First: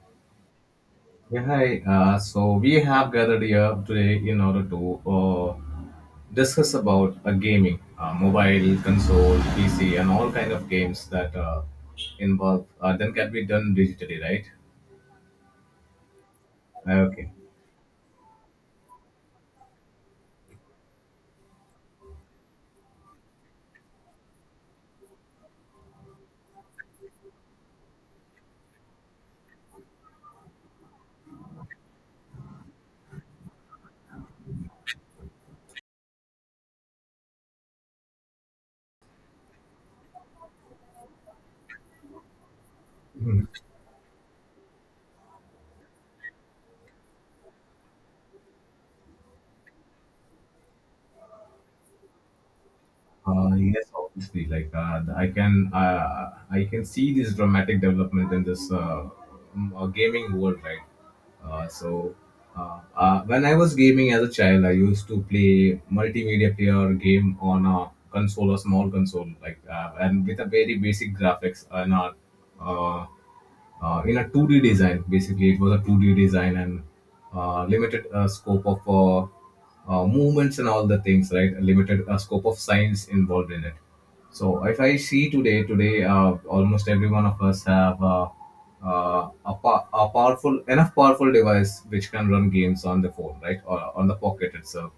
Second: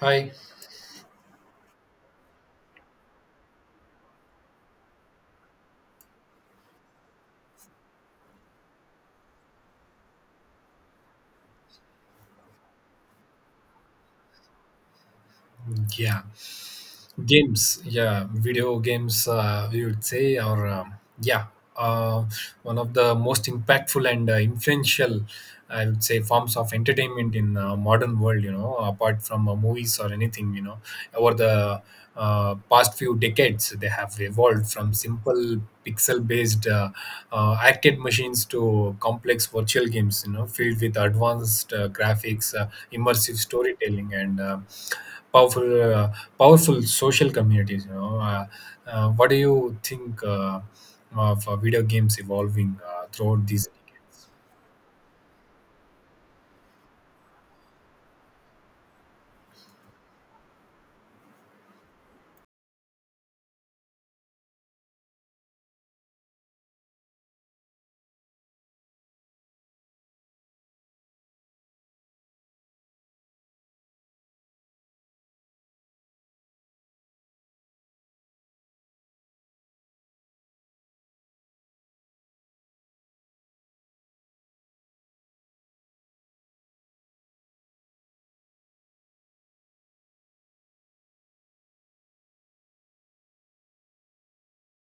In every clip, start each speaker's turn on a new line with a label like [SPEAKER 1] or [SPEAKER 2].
[SPEAKER 1] Hi.
[SPEAKER 2] Yeah, hi. So we have gathered here today in order to discuss about gaming, mobile, console, PC, and all kind of games that involve then can be done digitally, right?
[SPEAKER 1] Yeah,
[SPEAKER 2] Okay.
[SPEAKER 1] games. Yeah, video games. We would say, or yeah, uh, one of the most impactful and influential, I would say, forms of entertainment in modern world, You know, apart from movies or anything. Over the past few decades, they have evolved from simple pixel-based arcade machines to complex virtual games, You know, filled with advanced graphics, immersive storytelling and powerful uh, powerful social communities. What do you think of video games evolving throughout these
[SPEAKER 2] Yes,
[SPEAKER 1] decades?
[SPEAKER 2] obviously. Like I can see this dramatic development in this gaming world, right? So when I was gaming as a child, I used to play multimedia player game on a console, a small console, like and with a very basic graphics and a uh, in a 2D design. Basically, it was a 2D design and limited scope of movements and all the things, right? A limited scope of science involved in it. So if I see today, today, almost every one of us have a powerful enough powerful device which can run games on the phone, right, or on the pocket itself.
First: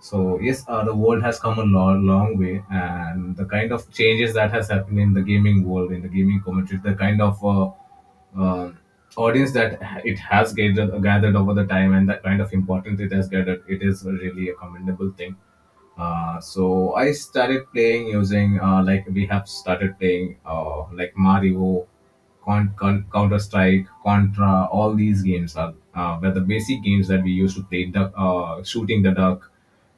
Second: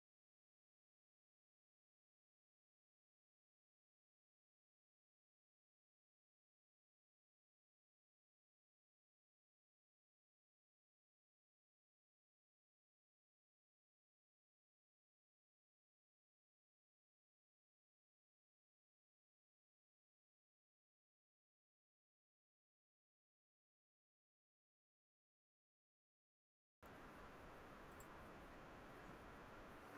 [SPEAKER 2] So yes, the world has come a long, long way, and the kind of changes that has happened in the gaming world, in the gaming community, the kind of uh, audience that it has gathered over the time, and that kind of importance it has gathered, it is really a commendable thing. So I started playing using like we have started playing like Mario, Counter Strike, Contra. All these games are were the basic games that we used to play. Duck, shooting the duck,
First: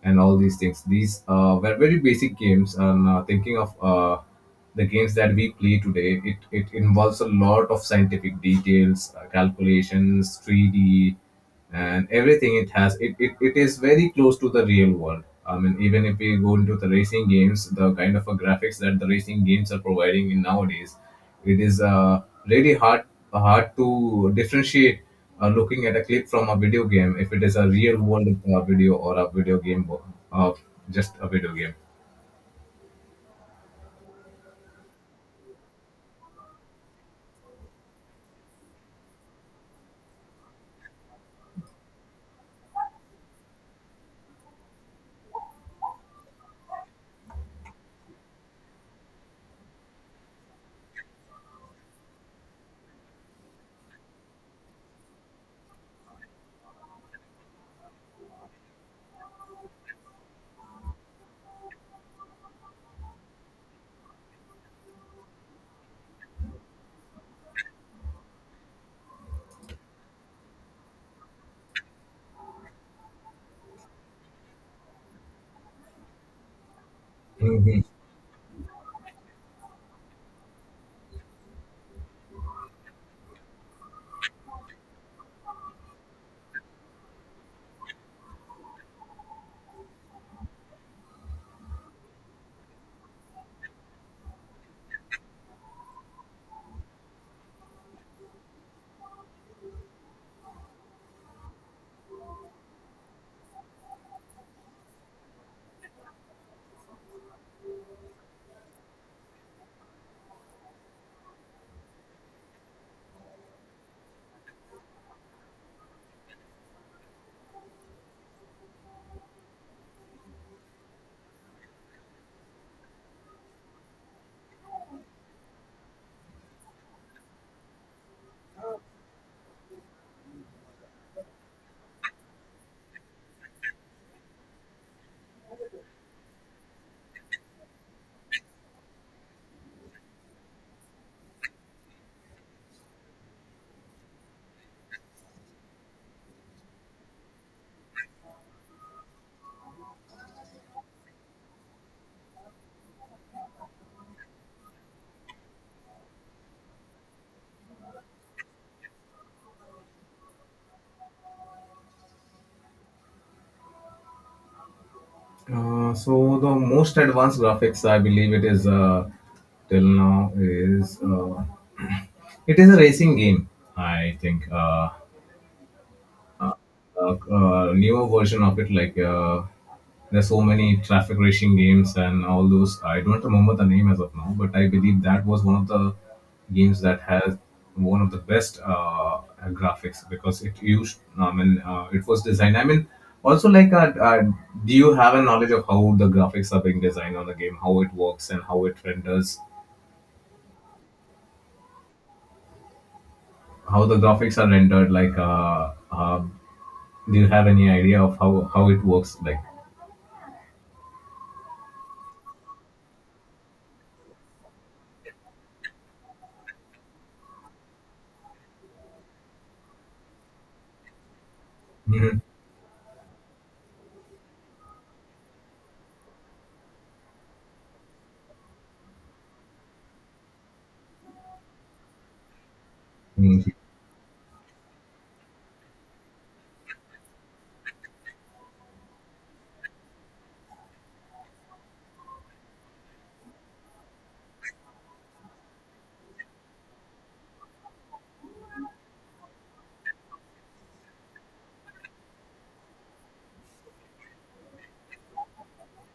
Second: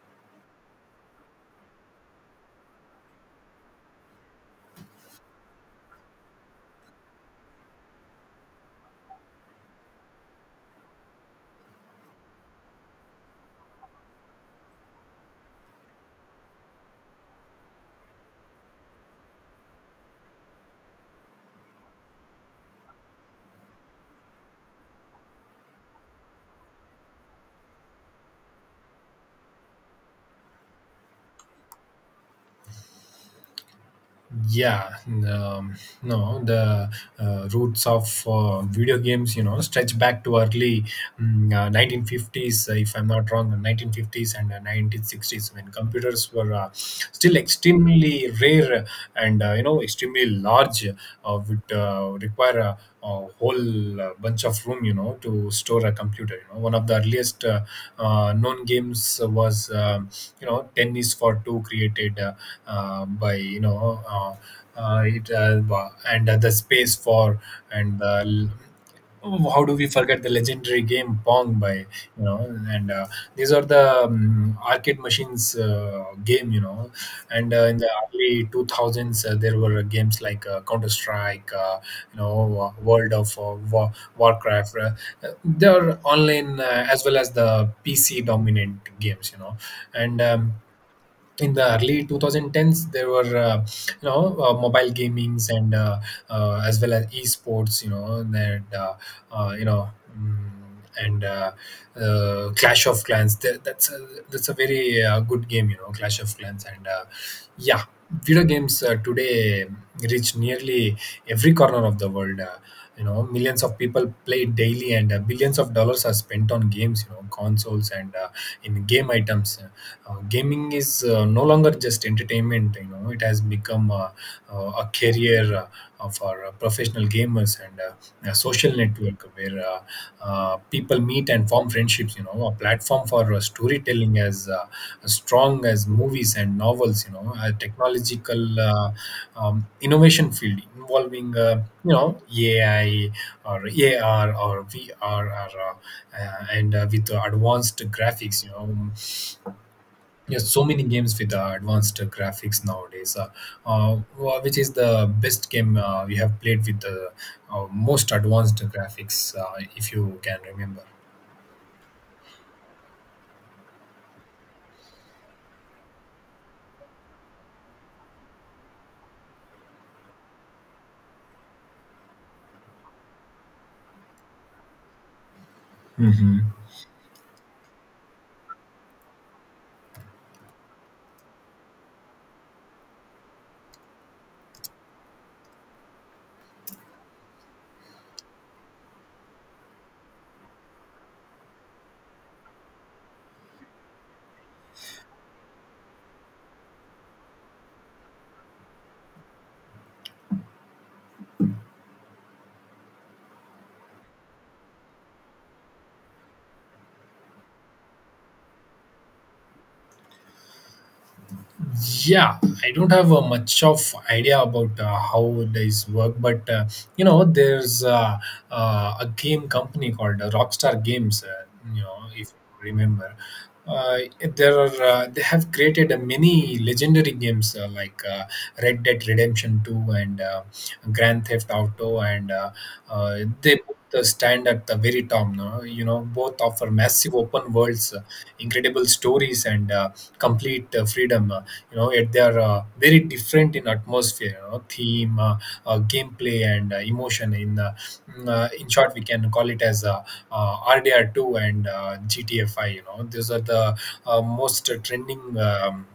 [SPEAKER 2] and all these things. These were very basic games. And thinking of the games that we play today, it involves a lot of scientific details, calculations, 3D and everything it has it, it, it is very close to the real world. I mean, even if we go into the racing games, the kind of a graphics that the racing games are providing in nowadays, it is really hard to differentiate looking at a clip from a video game if it is a real world video or a video game, uh, just a video game.
[SPEAKER 1] Yeah, no, the roots of video games you know, stretch back to early 1950s, if I'm not wrong, 1950s and 1960s, when computers were still extremely rare and extremely large, would require a whole bunch of room, to store a computer. You know, one of the earliest known games was, Tennis for Two, created by, you know, it wa- and the space for, and oh, how do we forget the legendary game Pong, by you know and these are the arcade machines game. You know and In
[SPEAKER 2] Mhm.
[SPEAKER 1] the early 2000s, there were games like counter strike World of Warcraft, they are online as well as the PC dominant games. You know and In the early 2010s, there were mobile gamings and, as well as esports. You know that you know mm, and Clash of Clans, that's a very good game, you know, Clash of Clans. And Yeah, video games today reach nearly every corner of the world. Millions of people play it daily, and billions of dollars are spent on games, You know, consoles and in game items. Gaming is no longer just entertainment. You know, it has become a career, for professional gamers, and a social network where people meet and form friendships, you know a platform for storytelling as strong as movies and novels, you know a technological innovation field involving AI, or AR, or VR, or and with advanced graphics. You know Yes, so many games with advanced graphics nowadays. Which is the best game you have played with the most advanced graphics, if you can remember?
[SPEAKER 2] So the most advanced graphics I believe it is till now is it is a racing game I think,
[SPEAKER 1] Mhm.
[SPEAKER 2] newer version of it. Like there's so many traffic racing games and all those. I don't remember the name as of now, but I believe that was one of the games that has one of the best graphics because it used. I mean, it was designed. I mean, also like, do you have a knowledge of how the graphics are being designed on the game, how it works, and how it renders? How the graphics are rendered? Like, do you have any idea of how it works? Like.
[SPEAKER 1] Yeah, I don't have much of idea about how these work, but there's a game company called Rockstar Games, you know, if you remember. Uh, there are They have created many legendary games like Red Dead Redemption 2, and Grand Theft Auto, and
[SPEAKER 2] Mhm.
[SPEAKER 1] they both stand at the very top now. Both offer massive open worlds, incredible stories, and complete freedom. Yet they are very different in atmosphere, you know, theme, gameplay, and emotion. In short, we can call it as RDR two and GTA. These are the most trending Um,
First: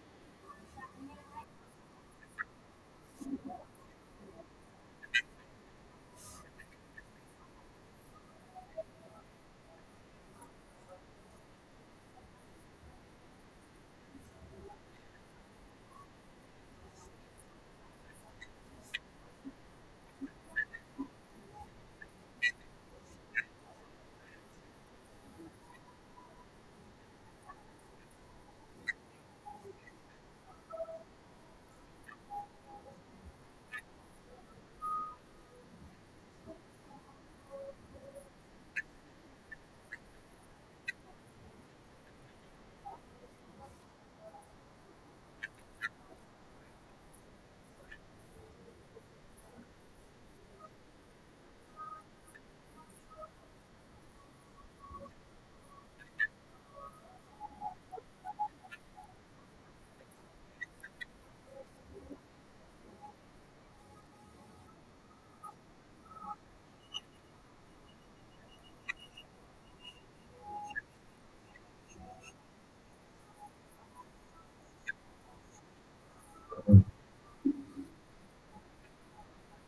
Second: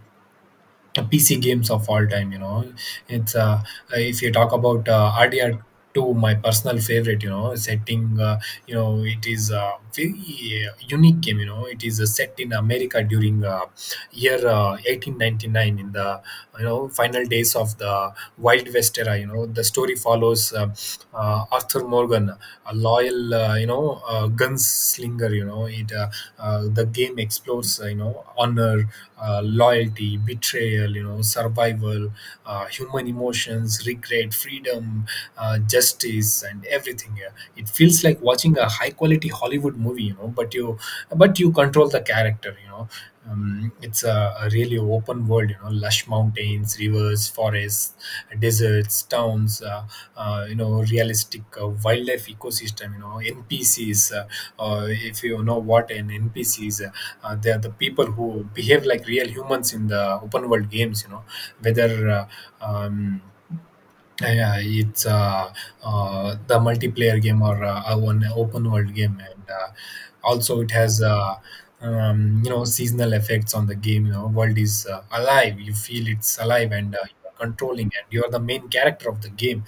[SPEAKER 1] uh, PC games of all time. You know, it's If you talk about RDR two, my personal favorite. Setting: it is a very unique game. You know, it is set in America during year 1899, in the you know final days of the Wild West era. You know, the story follows Arthur Morgan, a loyal gunslinger. You know, it The game explores honor, loyalty, betrayal, you know, survival, human emotions, regret, freedom, justice, and everything. Yeah. It feels like watching a high quality Hollywood movie, you know, but you control the character. You know. It's a really open world: you know, lush mountains, rivers, forests, deserts, towns, realistic wildlife ecosystem, you know, NPCs. If you know what an NPC is, they are the people who behave like real humans in the open world games, you know, whether uh, um, yeah, yeah, it's the multiplayer game or a one open world game. And also, it has seasonal effects on the game. You know, world is alive. You feel it's alive, and you are controlling, and you are the main character of the game.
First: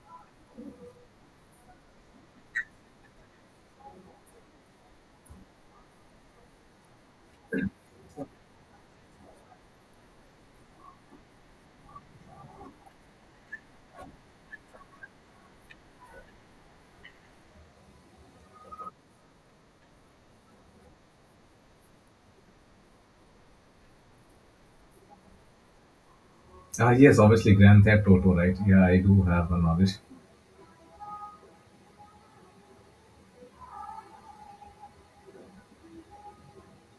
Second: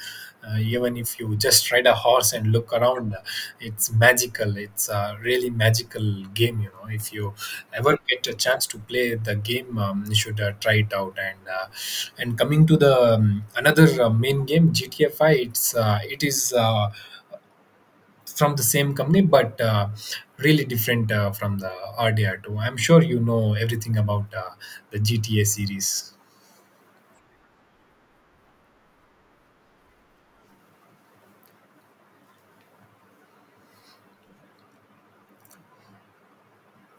[SPEAKER 1] Even if you just ride a horse and look around, it's magical, it's a really magical game. If you ever get a chance to play the game, you should try it out. And coming to the another main game, GTA 5, it's it is uh, from the same company, but really different from the RDR2. I'm sure you know everything about the GTA series.
[SPEAKER 2] Ah, yes, obviously Grand Theft Auto, right? Yeah, I do have a knowledge.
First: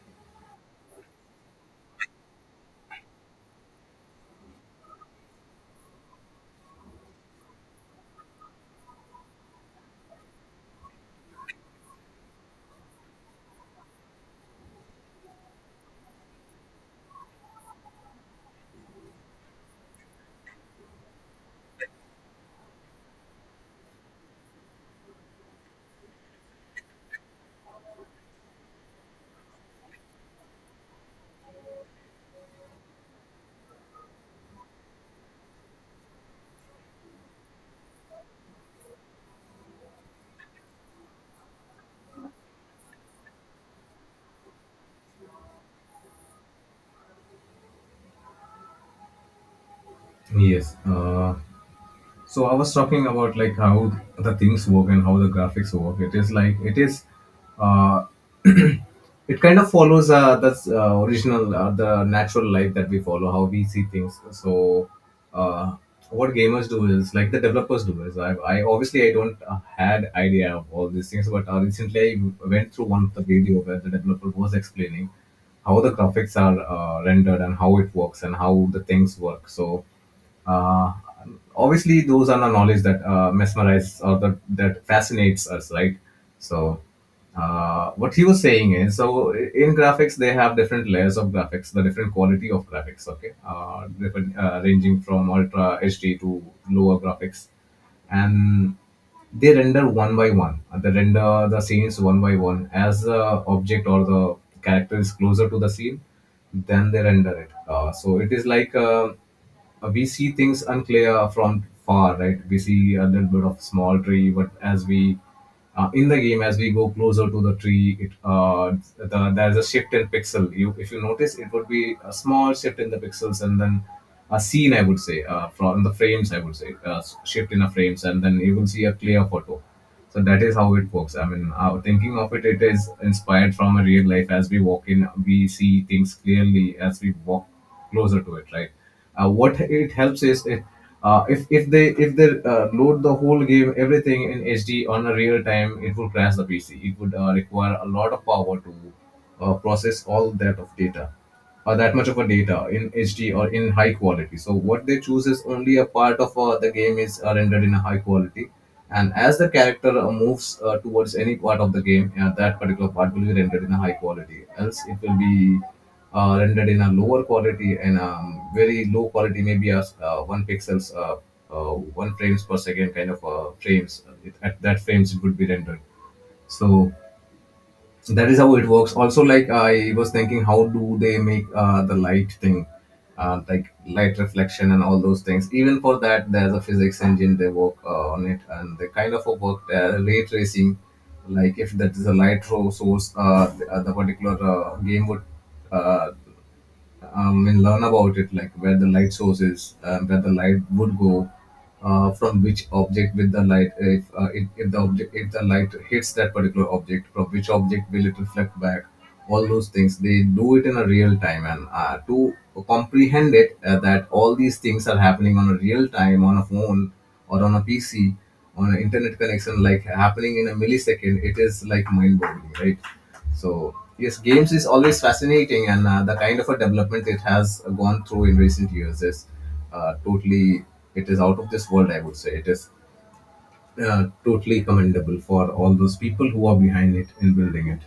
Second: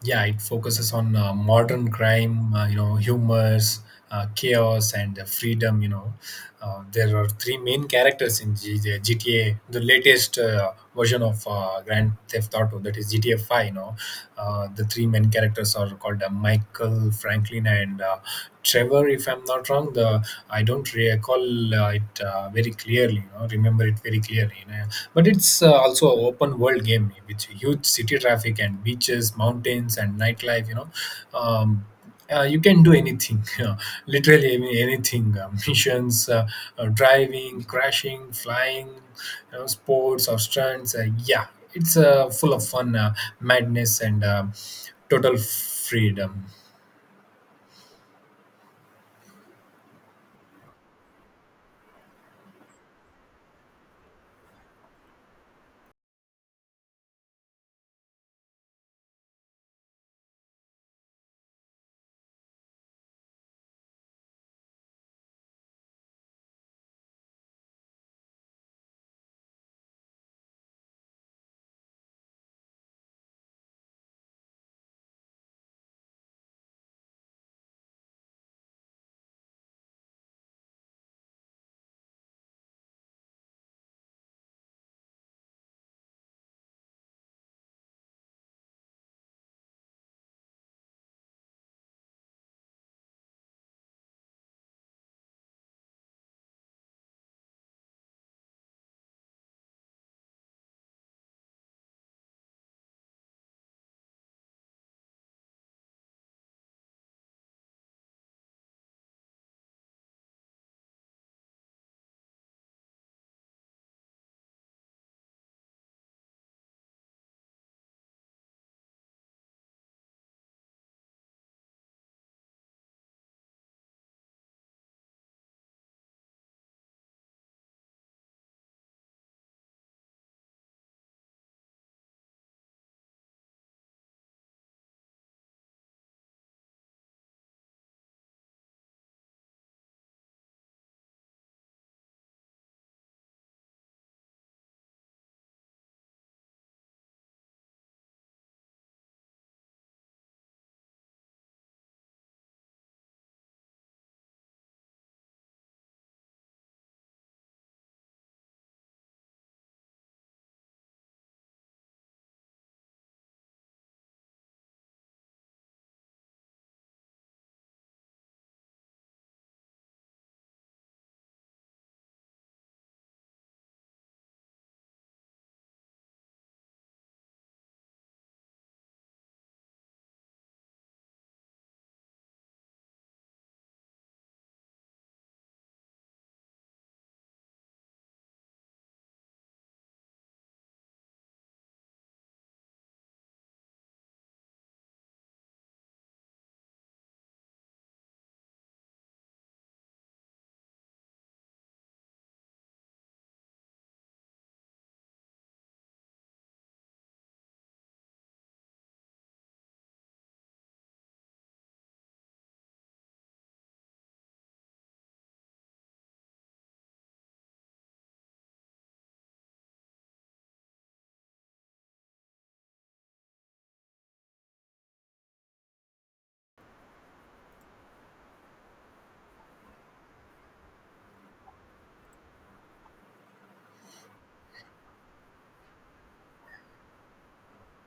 [SPEAKER 1] Yeah, it focuses on modern crime, humors, chaos, and freedom. There are three main characters in the GTA, the latest version of Grand Theft Auto, that is GTA 5. The three main characters are called Michael, Franklin, and Trevor, if I'm not wrong. The I don't recall it very clearly. Remember it very clearly. But it's also an open world game with huge city traffic, and beaches, mountains, and nightlife. Um, you can do anything, you know, literally anything. Missions, driving, crashing, flying, you know, sports, or stunts. Yeah, it's full of fun, madness, and total freedom.
[SPEAKER 2] Yes. So I was talking about like how the things work and how the graphics work. It is like it is, uh, it kind of follows the original the natural life that we follow, how we see things. So uh, what gamers do is like the developers do is I obviously I don't had idea of all these things, but recently I went through one of the video where the developer was explaining how the graphics are rendered and how it works and how the things work. So uh, obviously those are the knowledge that mesmerize or that fascinates us, right? So what he was saying is, so in graphics they have different layers of graphics, the different quality of graphics, okay, ranging from ultra HD to lower graphics, and they render one by one. They render the scenes one by one. As the object or the character is closer to the scene, then they render it. So it is like we see things unclear from far, right? We see a little bit of small tree, but as we in the game, as we go closer to the tree, there's a shift in pixel. You, if you notice, it would be a small shift in the pixels, and then a scene, I would say, from the frames, I would say, shift in the frames, and then you will see a clear photo. So that is how it works. I mean, our thinking of it, it is inspired from a real life. As we walk in, we see things clearly. As we walk closer to it, right? What it helps is if, if they load the whole game everything in HD on a real time, it will crash the PC. It would require a lot of power to process all that of data, or that much of a data in HD or in high quality. So what they choose is only a part of the game is rendered in a high quality, and as the character moves towards any part of the game, that particular part will be rendered in a high quality. Else, it will be rendered in a lower quality and very low quality, maybe as one pixels, one frames per second kind of frames. It, at that frames, it would be rendered. So so that is how it works. Also, like, I was thinking, how do they make the light thing, like light reflection and all those things? Even for that, there's a physics engine they work on it, and they kind of work ray tracing. Like, if that is a light source, the particular game would uh, and learn about it, like where the light source is, where the light would go, from which object with the light, if the object, if the light hits that particular object, from which object will it reflect back, all those things. They do it in a real time, and to comprehend it that all these things are happening on a real time on a phone or on a PC on an internet connection, like happening in a millisecond, it is like mind boggling, right? So yes, games is always fascinating, and the kind of a development it has gone through in recent years is totally it is out of this world. I would say it is totally commendable for all those people who are behind it in building it.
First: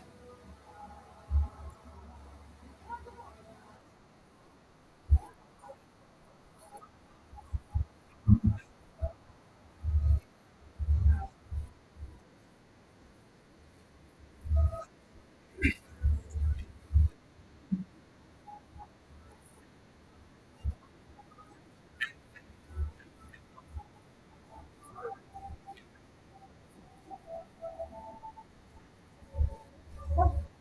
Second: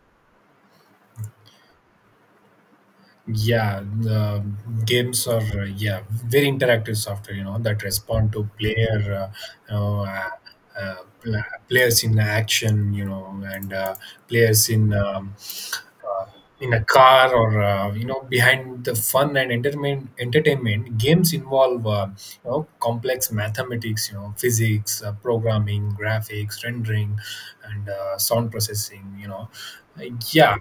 [SPEAKER 1] Yeah, the games are yeah, very interactive software you know that respond to player uh, pl- players in action. You know and Players uh, in a car, or behind the fun and entertainment, games involve complex mathematics, you know physics, programming, graphics rendering, and sound processing. Uh, yeah,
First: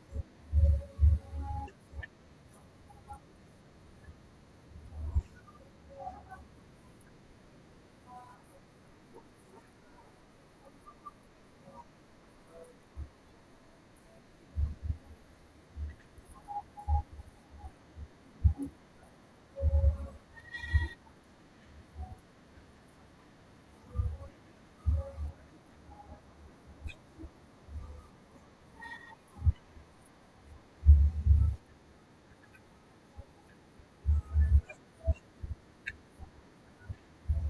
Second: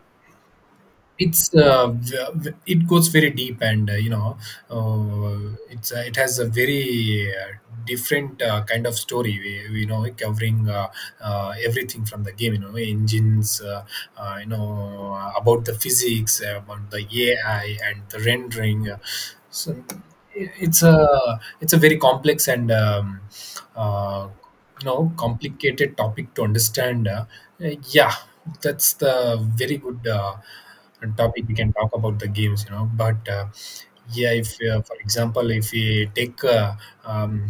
[SPEAKER 1] it's it goes very deep, and it has a very different kind of story. We you know like, Covering everything, from the game you know, engines, about the physics, about the AI, and the rendering. So it's a, it's a very complex and uh, complicated topic to understand. Yeah, that's the very good topic we can talk about, the games. You know but Yeah, if for example, if we take um,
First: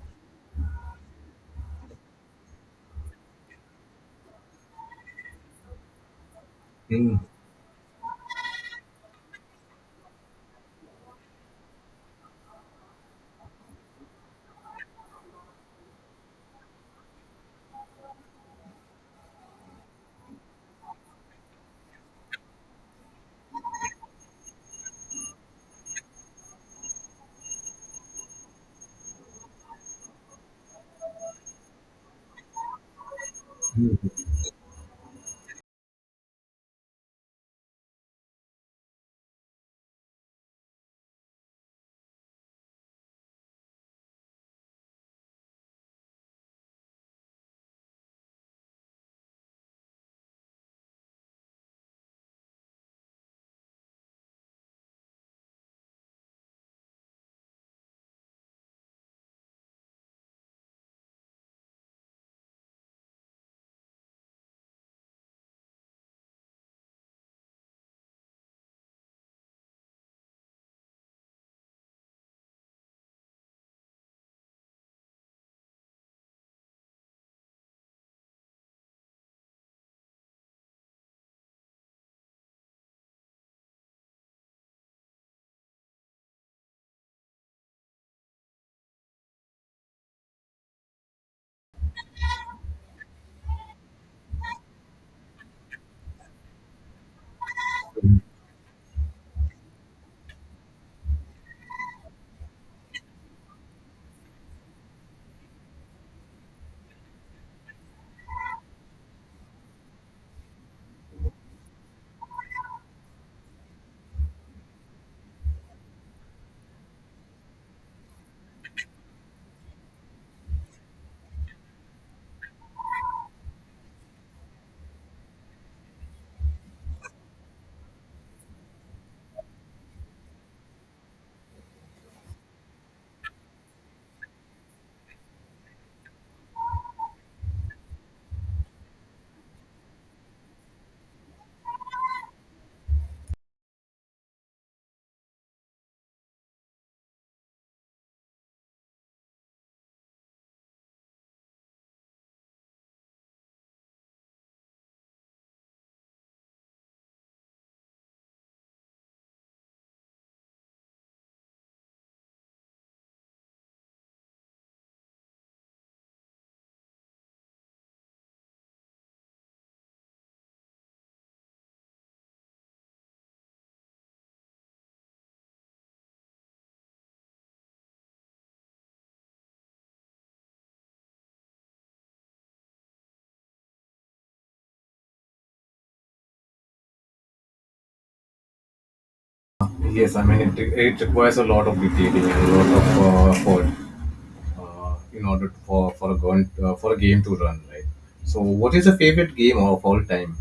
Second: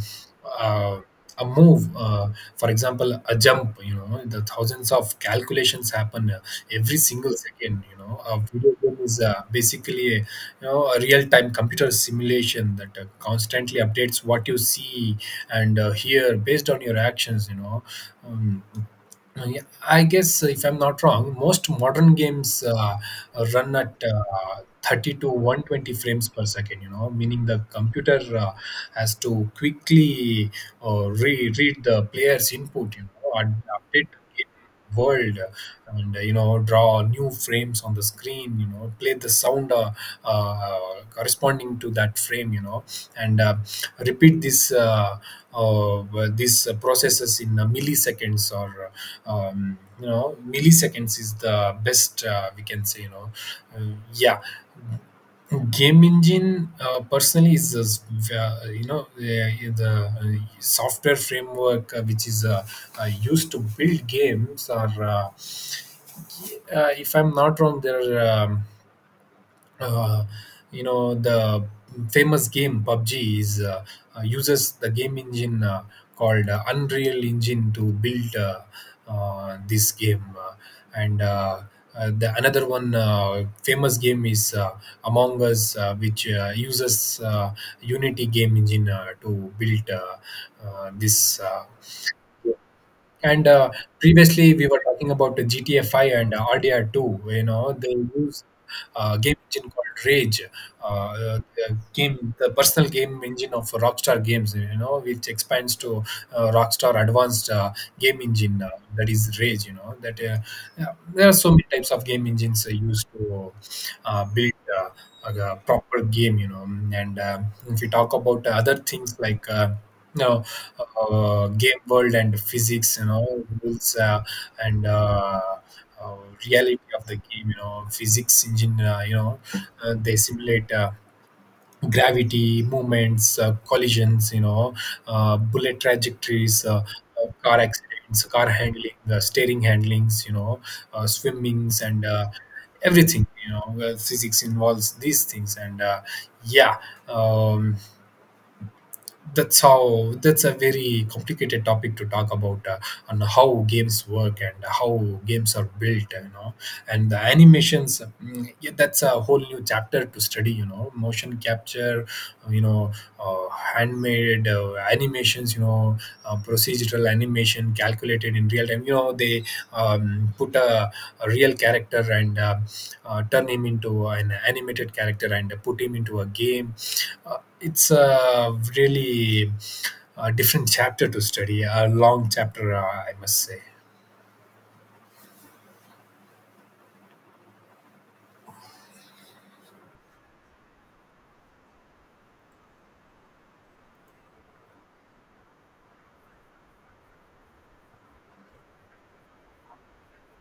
[SPEAKER 1] uh, a move, for example, a jump, the thousands of calculations happen every
[SPEAKER 2] Mm.
[SPEAKER 1] single second. A video game is basically a, a real-time computer simulation that constantly updates what you see and hear based on your actions. Um, Yeah, I guess, if I'm not wrong, most modern games run at 30 to 120 frames per second, you know, meaning the computer has to quickly read the player's input, you know, and update it world, and draw new frames on the screen, you know play the sound corresponding to that frame, you know and repeat this uh, these processes in milliseconds, or milliseconds is the best we can say. Yeah, game engine personally is uh, you know uh, the software framework which is used to build games. Or, if I'm not wrong, there are uh, the famous game PUBG is, uses the game engine called Unreal Engine to build this game. And The another one famous game is Among Us, which uses Unity game engine to build this. And Previously, we were talking about the GTA 5 and RDR 2. You know, they use game engine called Rage, the game, the personal game engine of Rockstar Games, You know, which expands to Rockstar Advanced Game Engine, that is Rage. You know, that Yeah, there are so many types of game engines used to build. Like a proper game, and if you talk about other things like you know game world and physics, you know, rules and uh, reality of the game. You know, physics engine. They simulate. Gravity movements, collisions, bullet trajectories, car accidents, car handling, steering handlings, swimmings, and everything. Physics involves these things and yeah um, that's a very complicated topic to talk about, on how games work and how games are built. And the animations, mm, yeah, that's a whole new chapter to study. Motion capture, you know handmade animations, procedural animation calculated in real time. They put a real character and turn him into an animated character and put him into a game. It's a really different chapter to study, a long chapter, I must say.
[SPEAKER 2] Yes, I mean it, it requires a lot of detailing and a lot of effort in order to, for for a game to run right. So, what is your favorite game of all time?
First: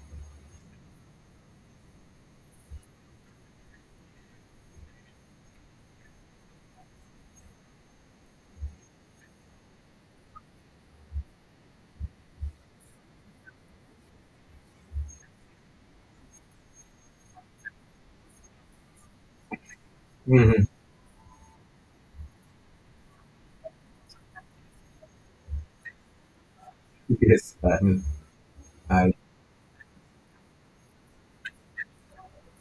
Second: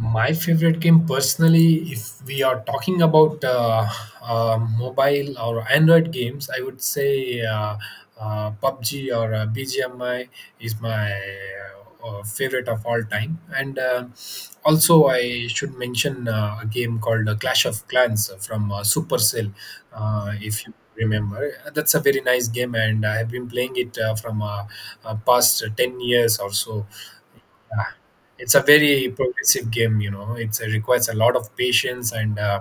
[SPEAKER 1] My favorite game, personally, if we are talking about mobile or Android games, I would say PUBG or BGMI is my favorite of all time. And also, I should mention a game called Clash of Clans from Supercell, if
[SPEAKER 2] Hmm.
[SPEAKER 1] you remember. That's a very nice game, and I have been playing it from past 10 years or so.
[SPEAKER 2] Yes, I
[SPEAKER 1] Yeah.
[SPEAKER 2] mean,
[SPEAKER 1] It's a very
[SPEAKER 2] I.
[SPEAKER 1] progressive game, you know. It requires a lot of patience and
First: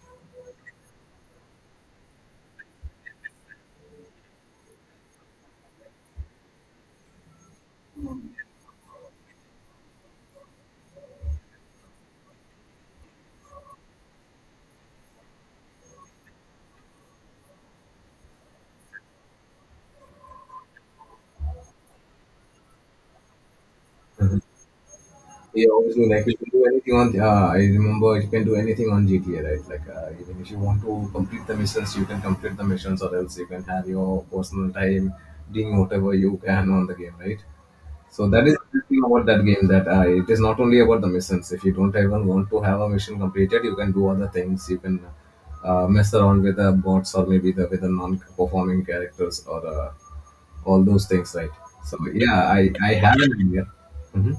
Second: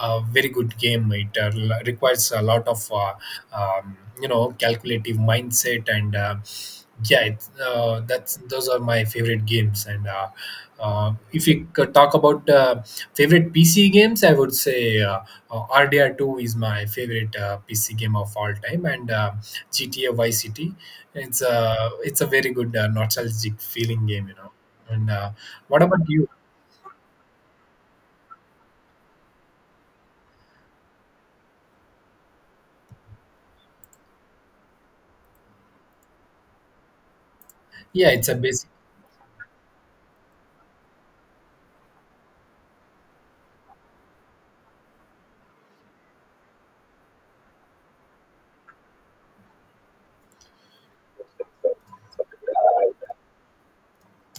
[SPEAKER 1] a very good game. It requires a lot of, you know, calculative mindset and that's those are my favorite games. And if we could talk about favorite PC games, I would say RDR2 is my favorite PC game of all time, and GTA Vice City, it's a very good nostalgic feeling game, you know. And
[SPEAKER 2] Yeah,
[SPEAKER 1] what about
[SPEAKER 2] obviously, like
[SPEAKER 1] you?
[SPEAKER 2] you can do anything on. Yeah, I remember you can do anything on GTA, right? Like even if you want to complete the missions, you can complete the missions, or else you can have your personal time doing whatever you can on the game, right?
[SPEAKER 1] Yeah,
[SPEAKER 2] So
[SPEAKER 1] it's a
[SPEAKER 2] that is
[SPEAKER 1] basic.
[SPEAKER 2] the thing about that game, that it is not only about the missions. If you don't even want to have a mission completed, you can do other things. You can mess around with the bots or maybe the with the non-performing characters or all those things, right? So yeah, I have an idea. Mm-hmm.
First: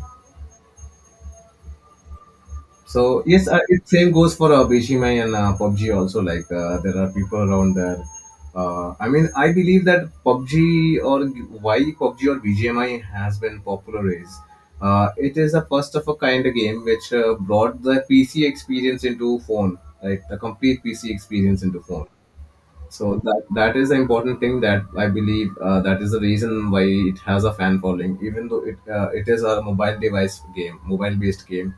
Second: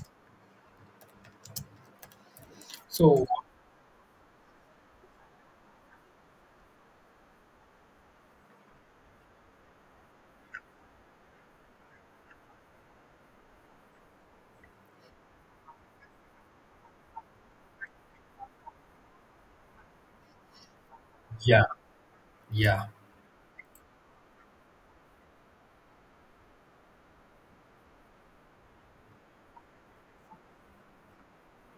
[SPEAKER 2] So
[SPEAKER 1] So
[SPEAKER 2] yes, it same goes for Beshimai and PUBG also. Like there are people around there. I mean, I believe that PUBG or BGMI has been popular is, it is a first of a kind of game which brought the PC experience into phone, right? The complete PC experience
[SPEAKER 1] yeah,
[SPEAKER 2] into phone.
[SPEAKER 1] yeah,
[SPEAKER 2] So that is the important thing that I believe, that is the reason why it has a fan following, even though it, it is a mobile device game, mobile based game,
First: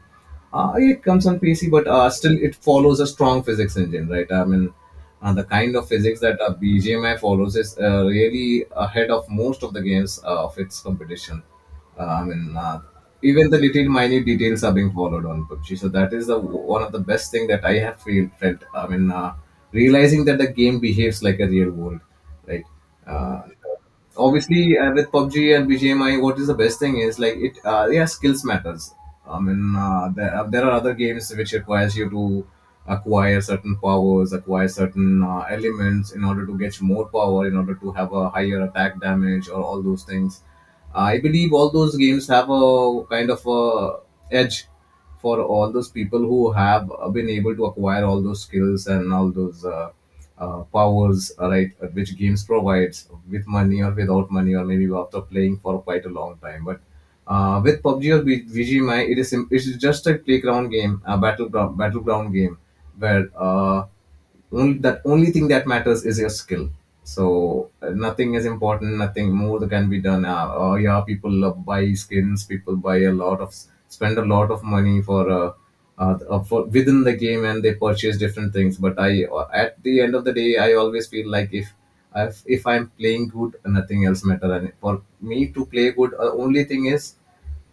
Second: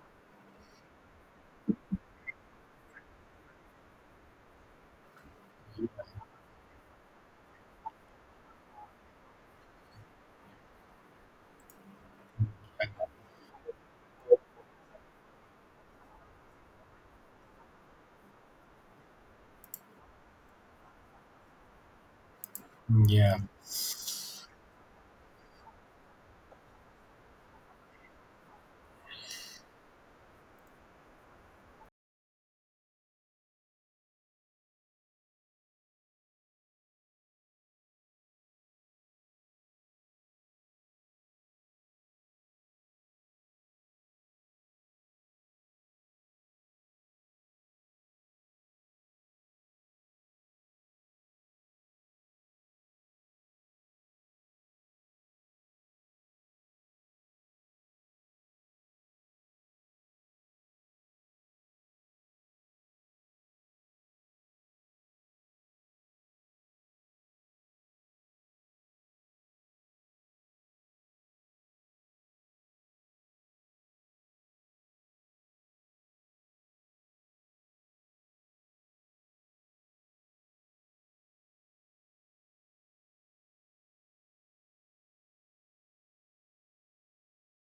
[SPEAKER 2] it comes on PC, but still it follows a strong physics engine, right? I mean, the kind of physics that BGMI follows is really ahead of most of the games of its competition. I mean, even the little minute details are being followed on PUBG. So that is the one of the best thing that I have feel, felt. I mean, realizing that the game behaves like a real world, right?
[SPEAKER 1] mm,
[SPEAKER 2] right?
[SPEAKER 1] yeah.
[SPEAKER 2] Obviously, with PUBG and BGMI, what is the best thing is like it. Yeah, skills matters. There are other games which requires you to acquire certain powers, acquire certain elements in order to get more power, in order to have a higher attack damage, or all those things. I believe all those games have a kind of a edge for all those people who have been able to acquire all those skills and all those powers, right, which games provides with money or without money or maybe after playing for quite a long time. But with PUBG or VGMI, it is just a playground game, a battleground game where only thing that matters is your skill. So nothing is important, nothing more that can be done. Oh yeah, people love buy skins, people buy a lot of, spend a lot of money for within the game and they purchase different things. But I at the end of the day I always feel like if if I'm playing good nothing else matter, and for me to play good only thing is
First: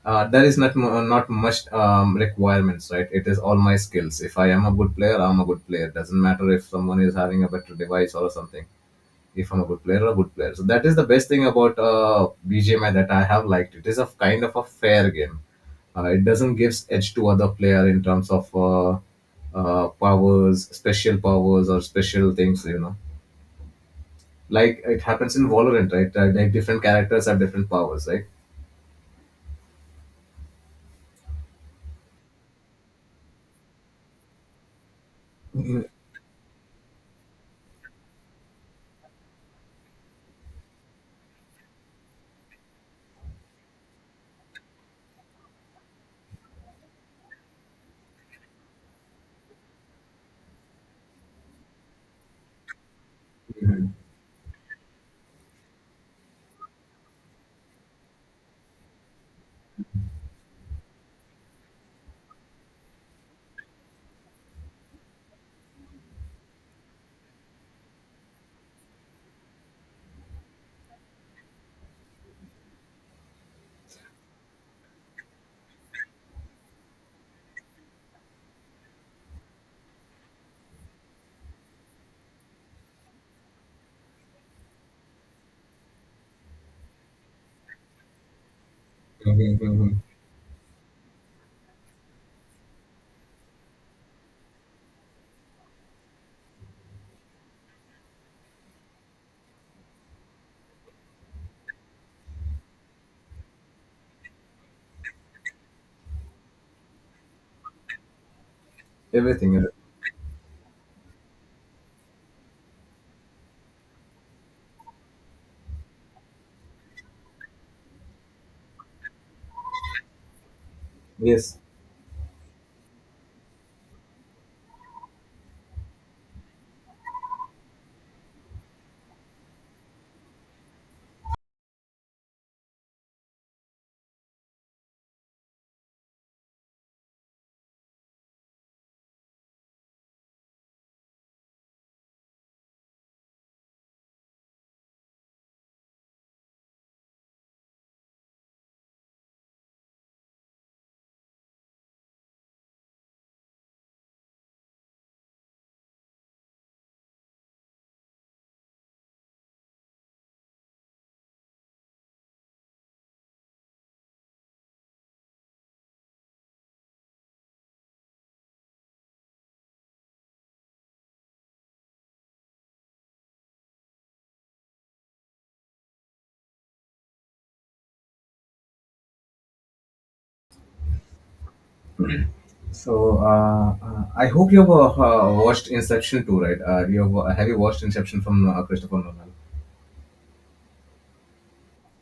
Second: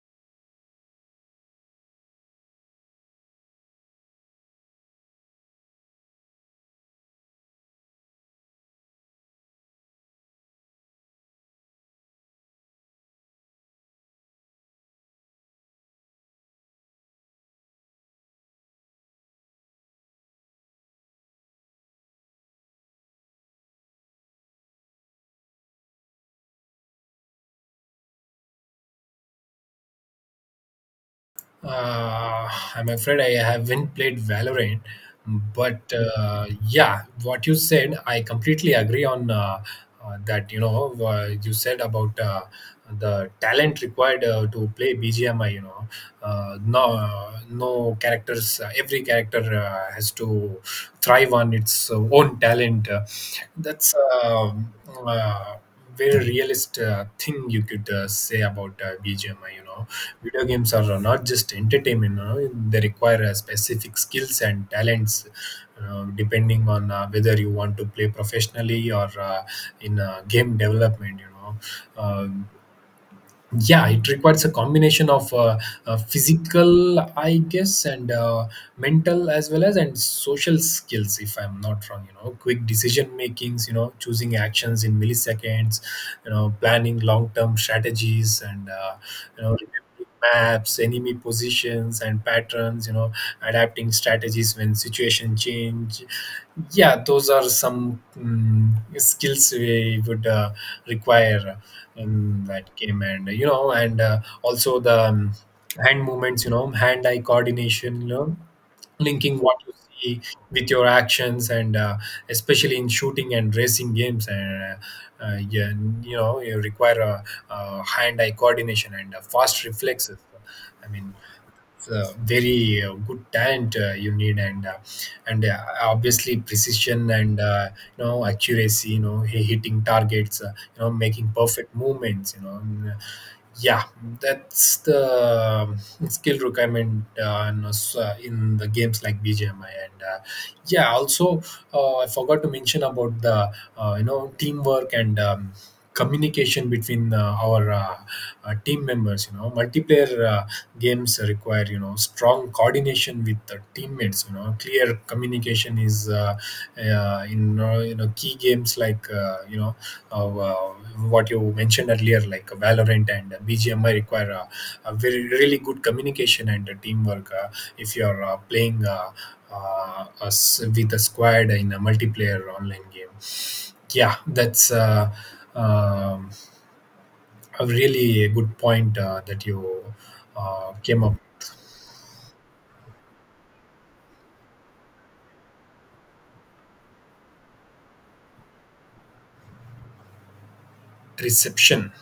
[SPEAKER 2] there is not much requirements, right? It is all my skills. If I am a good player, I'm a good player. Doesn't matter if someone is having a better device or something. If I'm a good player, a good player. So that is the best thing about BGMI that I have liked. It is a kind of a fair game. It doesn't gives edge to other player in terms of powers, special powers or special things, like it happens in Valorant, right? Like different characters have different powers, right?
[SPEAKER 1] Uh, I'm afraid I haven't played Valorant, but yeah, what you said, I completely agree on that. You know, you said about the talent required to play BGMI. You know, no, no characters. Every character has to thrive on its own talent. That's a, uh very realist thing you could say about BGMI. You know, video games are not just entertainment. You know, they require specific skills and talents, depending on whether you want to play professionally or in game development. You know, uh, yeah, it requires a combination of physical, I guess, and mental, as well as and social skills, if I'm not wrong. You know, quick decision makings, you know, choosing actions in milliseconds, you know, planning long term strategies and you know, remembering maps, enemy positions and patterns, you know, adapting strategies when situation change. Yeah, those are some mm, skills we would require that came. And you know, and also the hand movements, you know, hand eye coordination, you know, linking what
[SPEAKER 2] Everything.
[SPEAKER 1] you see with your actions and especially in shooting and racing games and yeah, you know, you require a, hand eye coordination and fast reflexes, I mean,
[SPEAKER 2] Yes.
[SPEAKER 1] very good talent you need. And obviously precision and you know accuracy, you know, hitting targets, you know, making perfect movements, you know. Yeah, that's the skill requirement in the games like BGMI, and yeah, also I forgot to mention about the you know teamwork and communication between our team members. You know, multiplayer games require, you know, strong coordination with the teammates. You know, clear communication is in you know, key games like uh, uh, what you mentioned earlier, like Valorant and BGMI require a very really good communication and teamwork. If you're playing with a squad in a multiplayer online game, yeah, that's um, a really good point that you came up.
[SPEAKER 2] So I hope you've watched Inception too, right? You have you watched Inception from Christopher Nolan?
[SPEAKER 1] Reception,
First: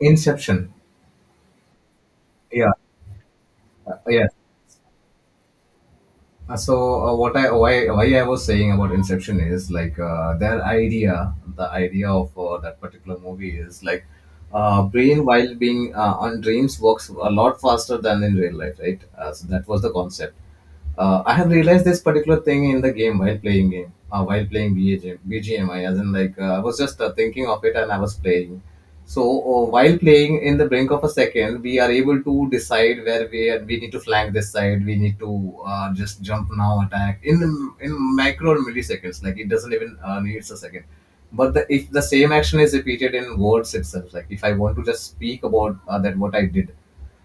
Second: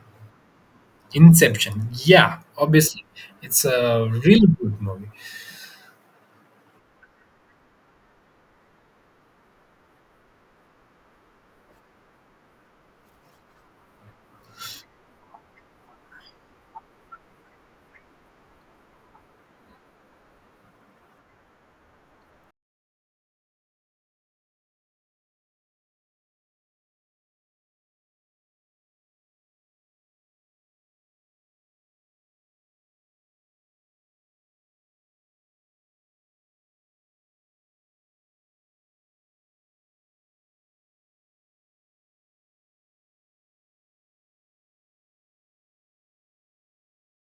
[SPEAKER 2] Inception.
[SPEAKER 1] Inception, yeah,
[SPEAKER 2] Yeah.
[SPEAKER 1] obviously, it's a
[SPEAKER 2] Yeah.
[SPEAKER 1] really good movie.
[SPEAKER 2] So what I why I was saying about Inception is like their idea, the idea of that particular movie is like brain while being on dreams works a lot faster than in real life, right? So that was the concept. I have realized this particular thing in the game, while playing BGMI, as in like I was just thinking of it and I was playing. So while playing in the brink of a second, we are able to decide where we are, we need to flank this side. We need to just jump now, attack in micro or milliseconds. Like it doesn't even needs a second. But the, if the same action is repeated in words itself, like if I want to just speak about that what I did,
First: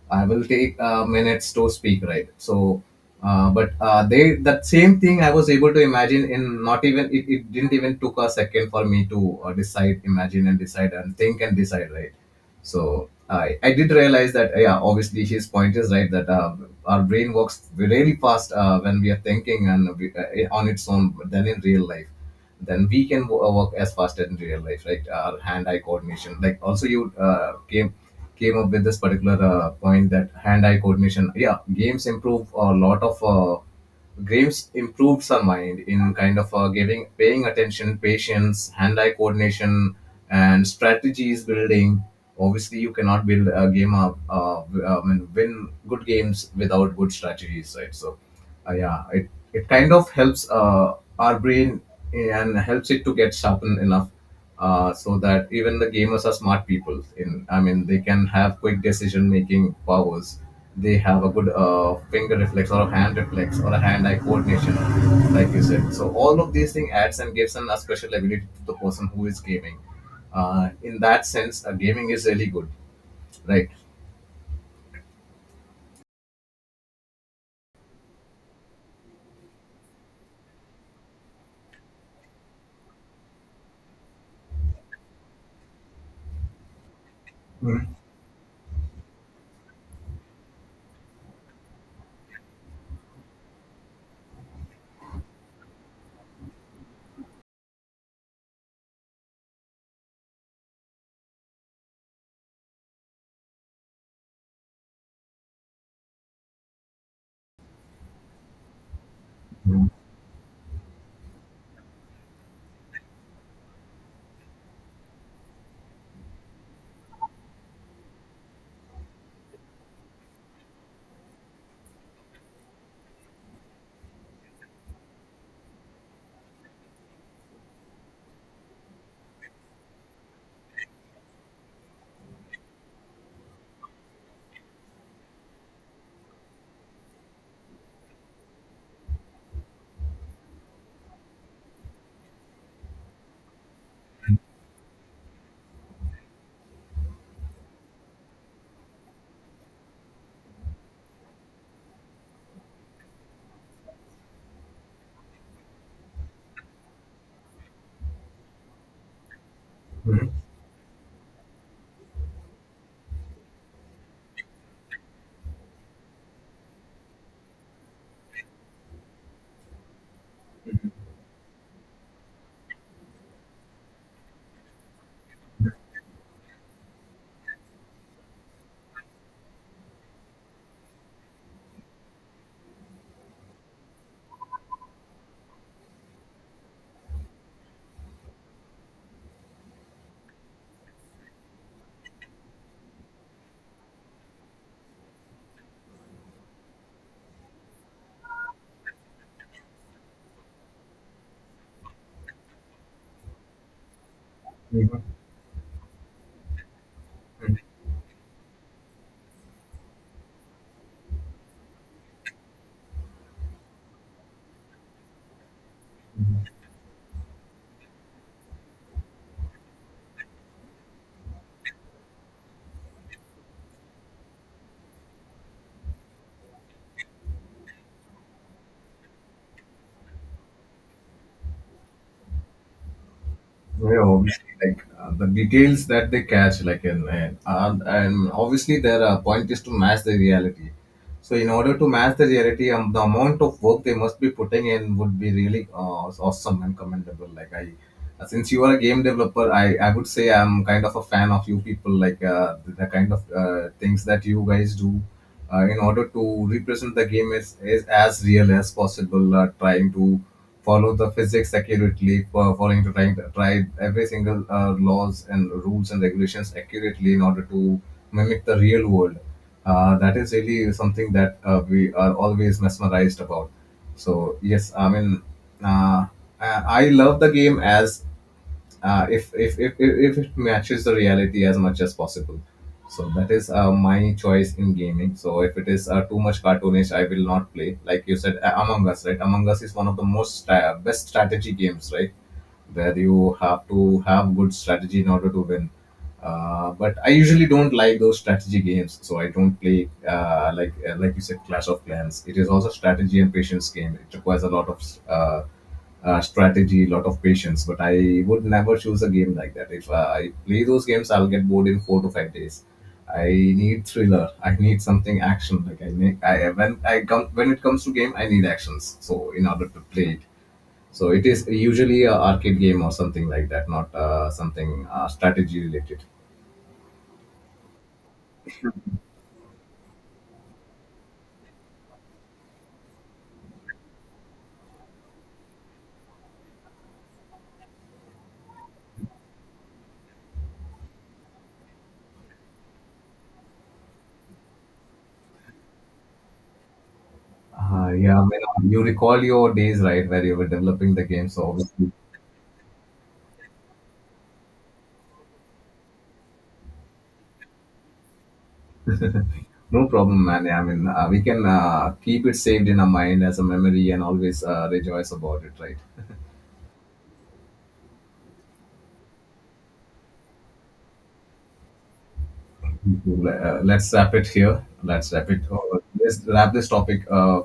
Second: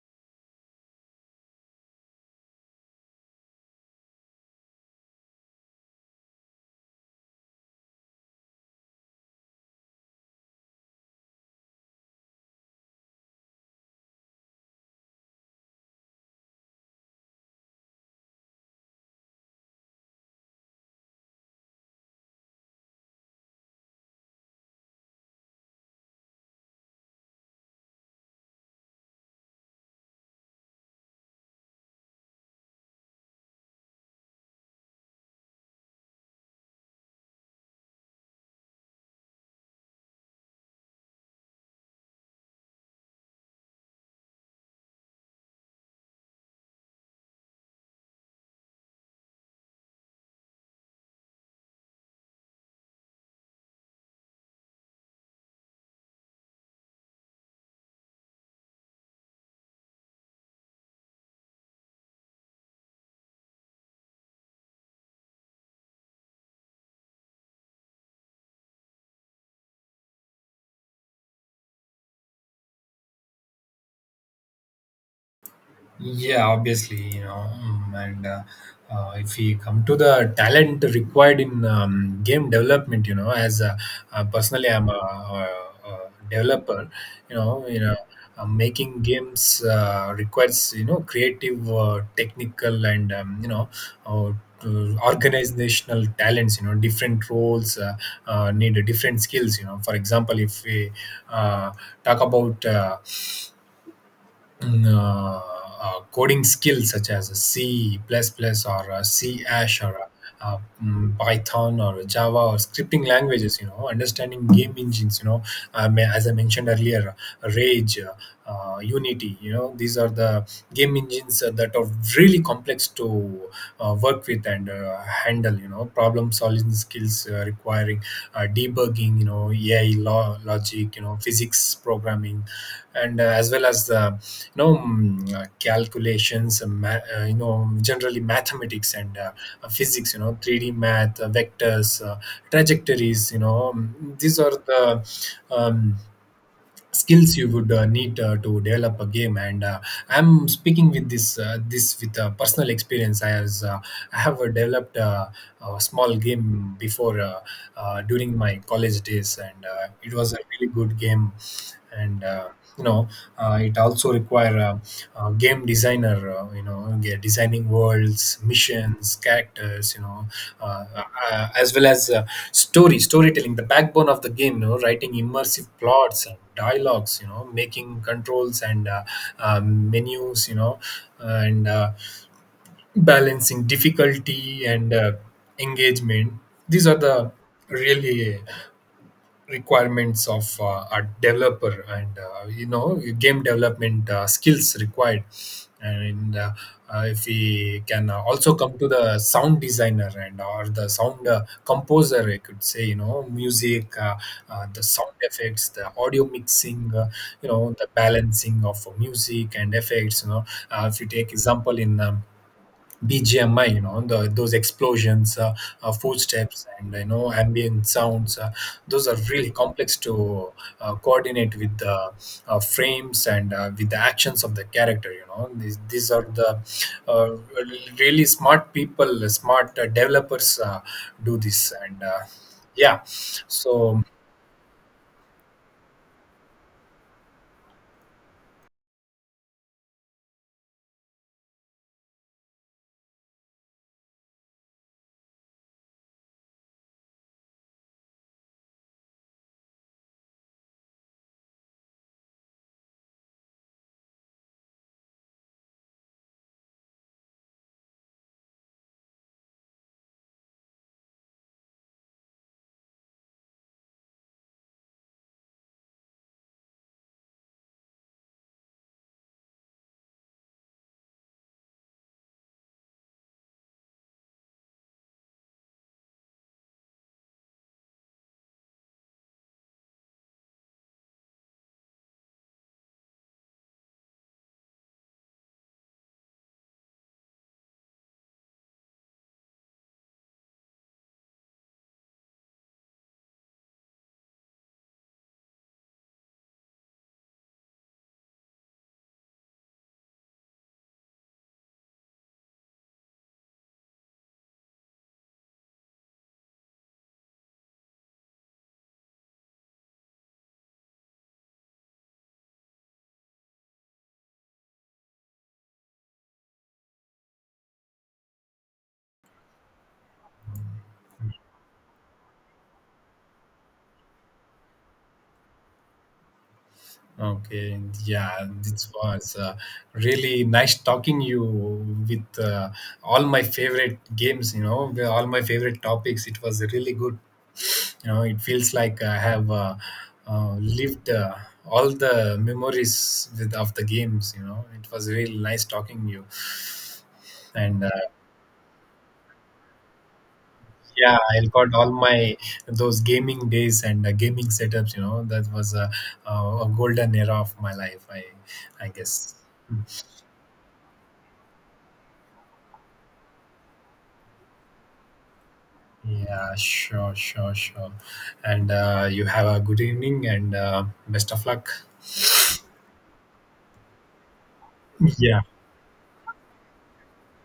[SPEAKER 2] I will take minutes to speak, right? So, but they that same thing I was able to imagine in not even it didn't even took a second for me to decide, imagine and decide and think and decide, right? So I did realize that yeah, obviously his point is right that our brain works really fast when we are thinking and on its own than in real life. Then we can work as fast as in real life, right? Our hand-eye coordination, like also you came up with this particular point that hand-eye coordination. Yeah, games improve a lot of games improves our mind in kind of giving paying attention, patience, hand-eye coordination, and strategies building. Obviously, you cannot build a game of I mean, win good games without good strategies, right? So, yeah, it kind of helps our brain and helps it to get sharpened enough, so that even the gamers are smart people. In I mean, they can have quick decision making powers. They have a good finger reflex or a hand reflex or a hand eye coordination like you said. So all of these things adds and gives a special ability to the person who is gaming. In that sense, gaming is really good, right?
[SPEAKER 1] Yeah, obviously, you know, mm, and if we come to the talent required in game development, you know, as personally, I'm a developer, you know, making games requires, you know, creative, technical, and you know. Uh, to organizational talents, you know, different roles need different skills, you know. For example, if we uh, talk about mm, uh, coding skills such as a C plus, plus or a C Ash
[SPEAKER 2] Mhm.
[SPEAKER 1] or a, Python or Java or scripting languages, you know, understanding game engines, you know, I mean, as I mentioned earlier, Rage, Unity, you know, these are the game engines that are really complex to work with and handle. You know, problem solving skills requiring debugging, you know, AI law, logic, you know, physics programming, and as well as the, you know, mm, calculations you know, generally mathematics and physics, you know, 3D math, vectors, trajectories, you know, mm, these are the um, skills you would need to develop a game. And I'm speaking with this with personal experience. I have developed a small game before, during my college days, and it was a really good game. And you know, it also requires are game designer, you know, yeah, designing worlds, missions, characters, you know, as well as storytelling, the backbone of the game, you know, writing immersive plots and dialogues, you know, making controls and menus, you know, and balancing difficulty and engagement. These are the really requirements of a developer, and you know, game development skills required. And if we can also come to the sound designer and or the sound composer, I could say. You know, music, the
[SPEAKER 2] Mhm.
[SPEAKER 1] sound effects, the audio mixing, you know, the balancing of music and effects, you know. If you take example in BGMI, you know, those explosions,
[SPEAKER 2] Mhm.
[SPEAKER 1] footsteps, and, you know, ambient sounds. Those are really complex to coordinate with the frames and with the actions of the character. You know, these are the uh, really smart people, smart developers do this, and yeah, so.
[SPEAKER 2] Yeah, obviously, like the details that they catch, like and obviously their point is to match the reality. So in order to match the reality, the amount of work they must be putting in would be really awesome and commendable. Since you are a game developer, I would say I'm kind of a fan of you people. Like the kind of things that you guys do in order to represent the game is as real as possible. Trying to follow the physics accurately, for following to trying to try every single laws and rules and regulations accurately in order to mimic the real world. That is really something that we are always mesmerized about. So yes, I mean, uh, I love the game as if it matches the reality as much as possible. So that is my choice in gaming. So if it is too much cartoonish, I will not play. Like you said, Among Us, right? Among Us is one of the best strategy games, right? Where you have to have good strategy in order to win. But I usually don't like those strategy games, so I don't play like you said, Clash of Clans. It is also strategy and patience game. It requires a lot of uh, strategy, lot of patience. But I would never choose a game like that. If I play those games, I'll get bored in 4 to 5 days. I need thriller. I need something action. Like I need I when I come when it comes to game, I need actions. So in order to play it, so it is usually a arcade game or something like that, not something strategy related.
[SPEAKER 1] Okay, yeah, this was really nice talking you with all my favorite games. You know, all my favorite topics. It was really good. You know, it feels like I have lived all the memories with, of the games. You know, it was really nice talking you. And
[SPEAKER 2] Yeah, I mean, you recall your days, right, where you were developing the
[SPEAKER 1] yeah,
[SPEAKER 2] game.
[SPEAKER 1] I
[SPEAKER 2] So
[SPEAKER 1] got all
[SPEAKER 2] obviously,
[SPEAKER 1] my those gaming days and gaming setups. You know, that was a a golden era of my life. I guess. Hmm.
[SPEAKER 2] no problem, man. Yeah, I mean, we can keep it saved in our mind as a memory and always rejoice about it, right?
[SPEAKER 1] Yeah, sure, sure, sure. And you have a good evening and best of luck.
[SPEAKER 2] Let's wrap it here. Let's wrap
[SPEAKER 1] Yeah.
[SPEAKER 2] it. Let's wrap this topic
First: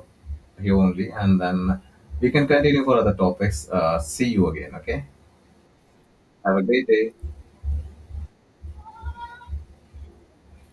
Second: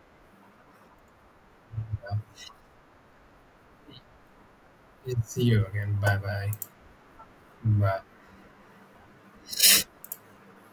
[SPEAKER 2] here only, and then we can continue for other topics. See you again. Okay.
[SPEAKER 1] See you again. Bye bye.
[SPEAKER 2] Have a great day.
[SPEAKER 1] Bye.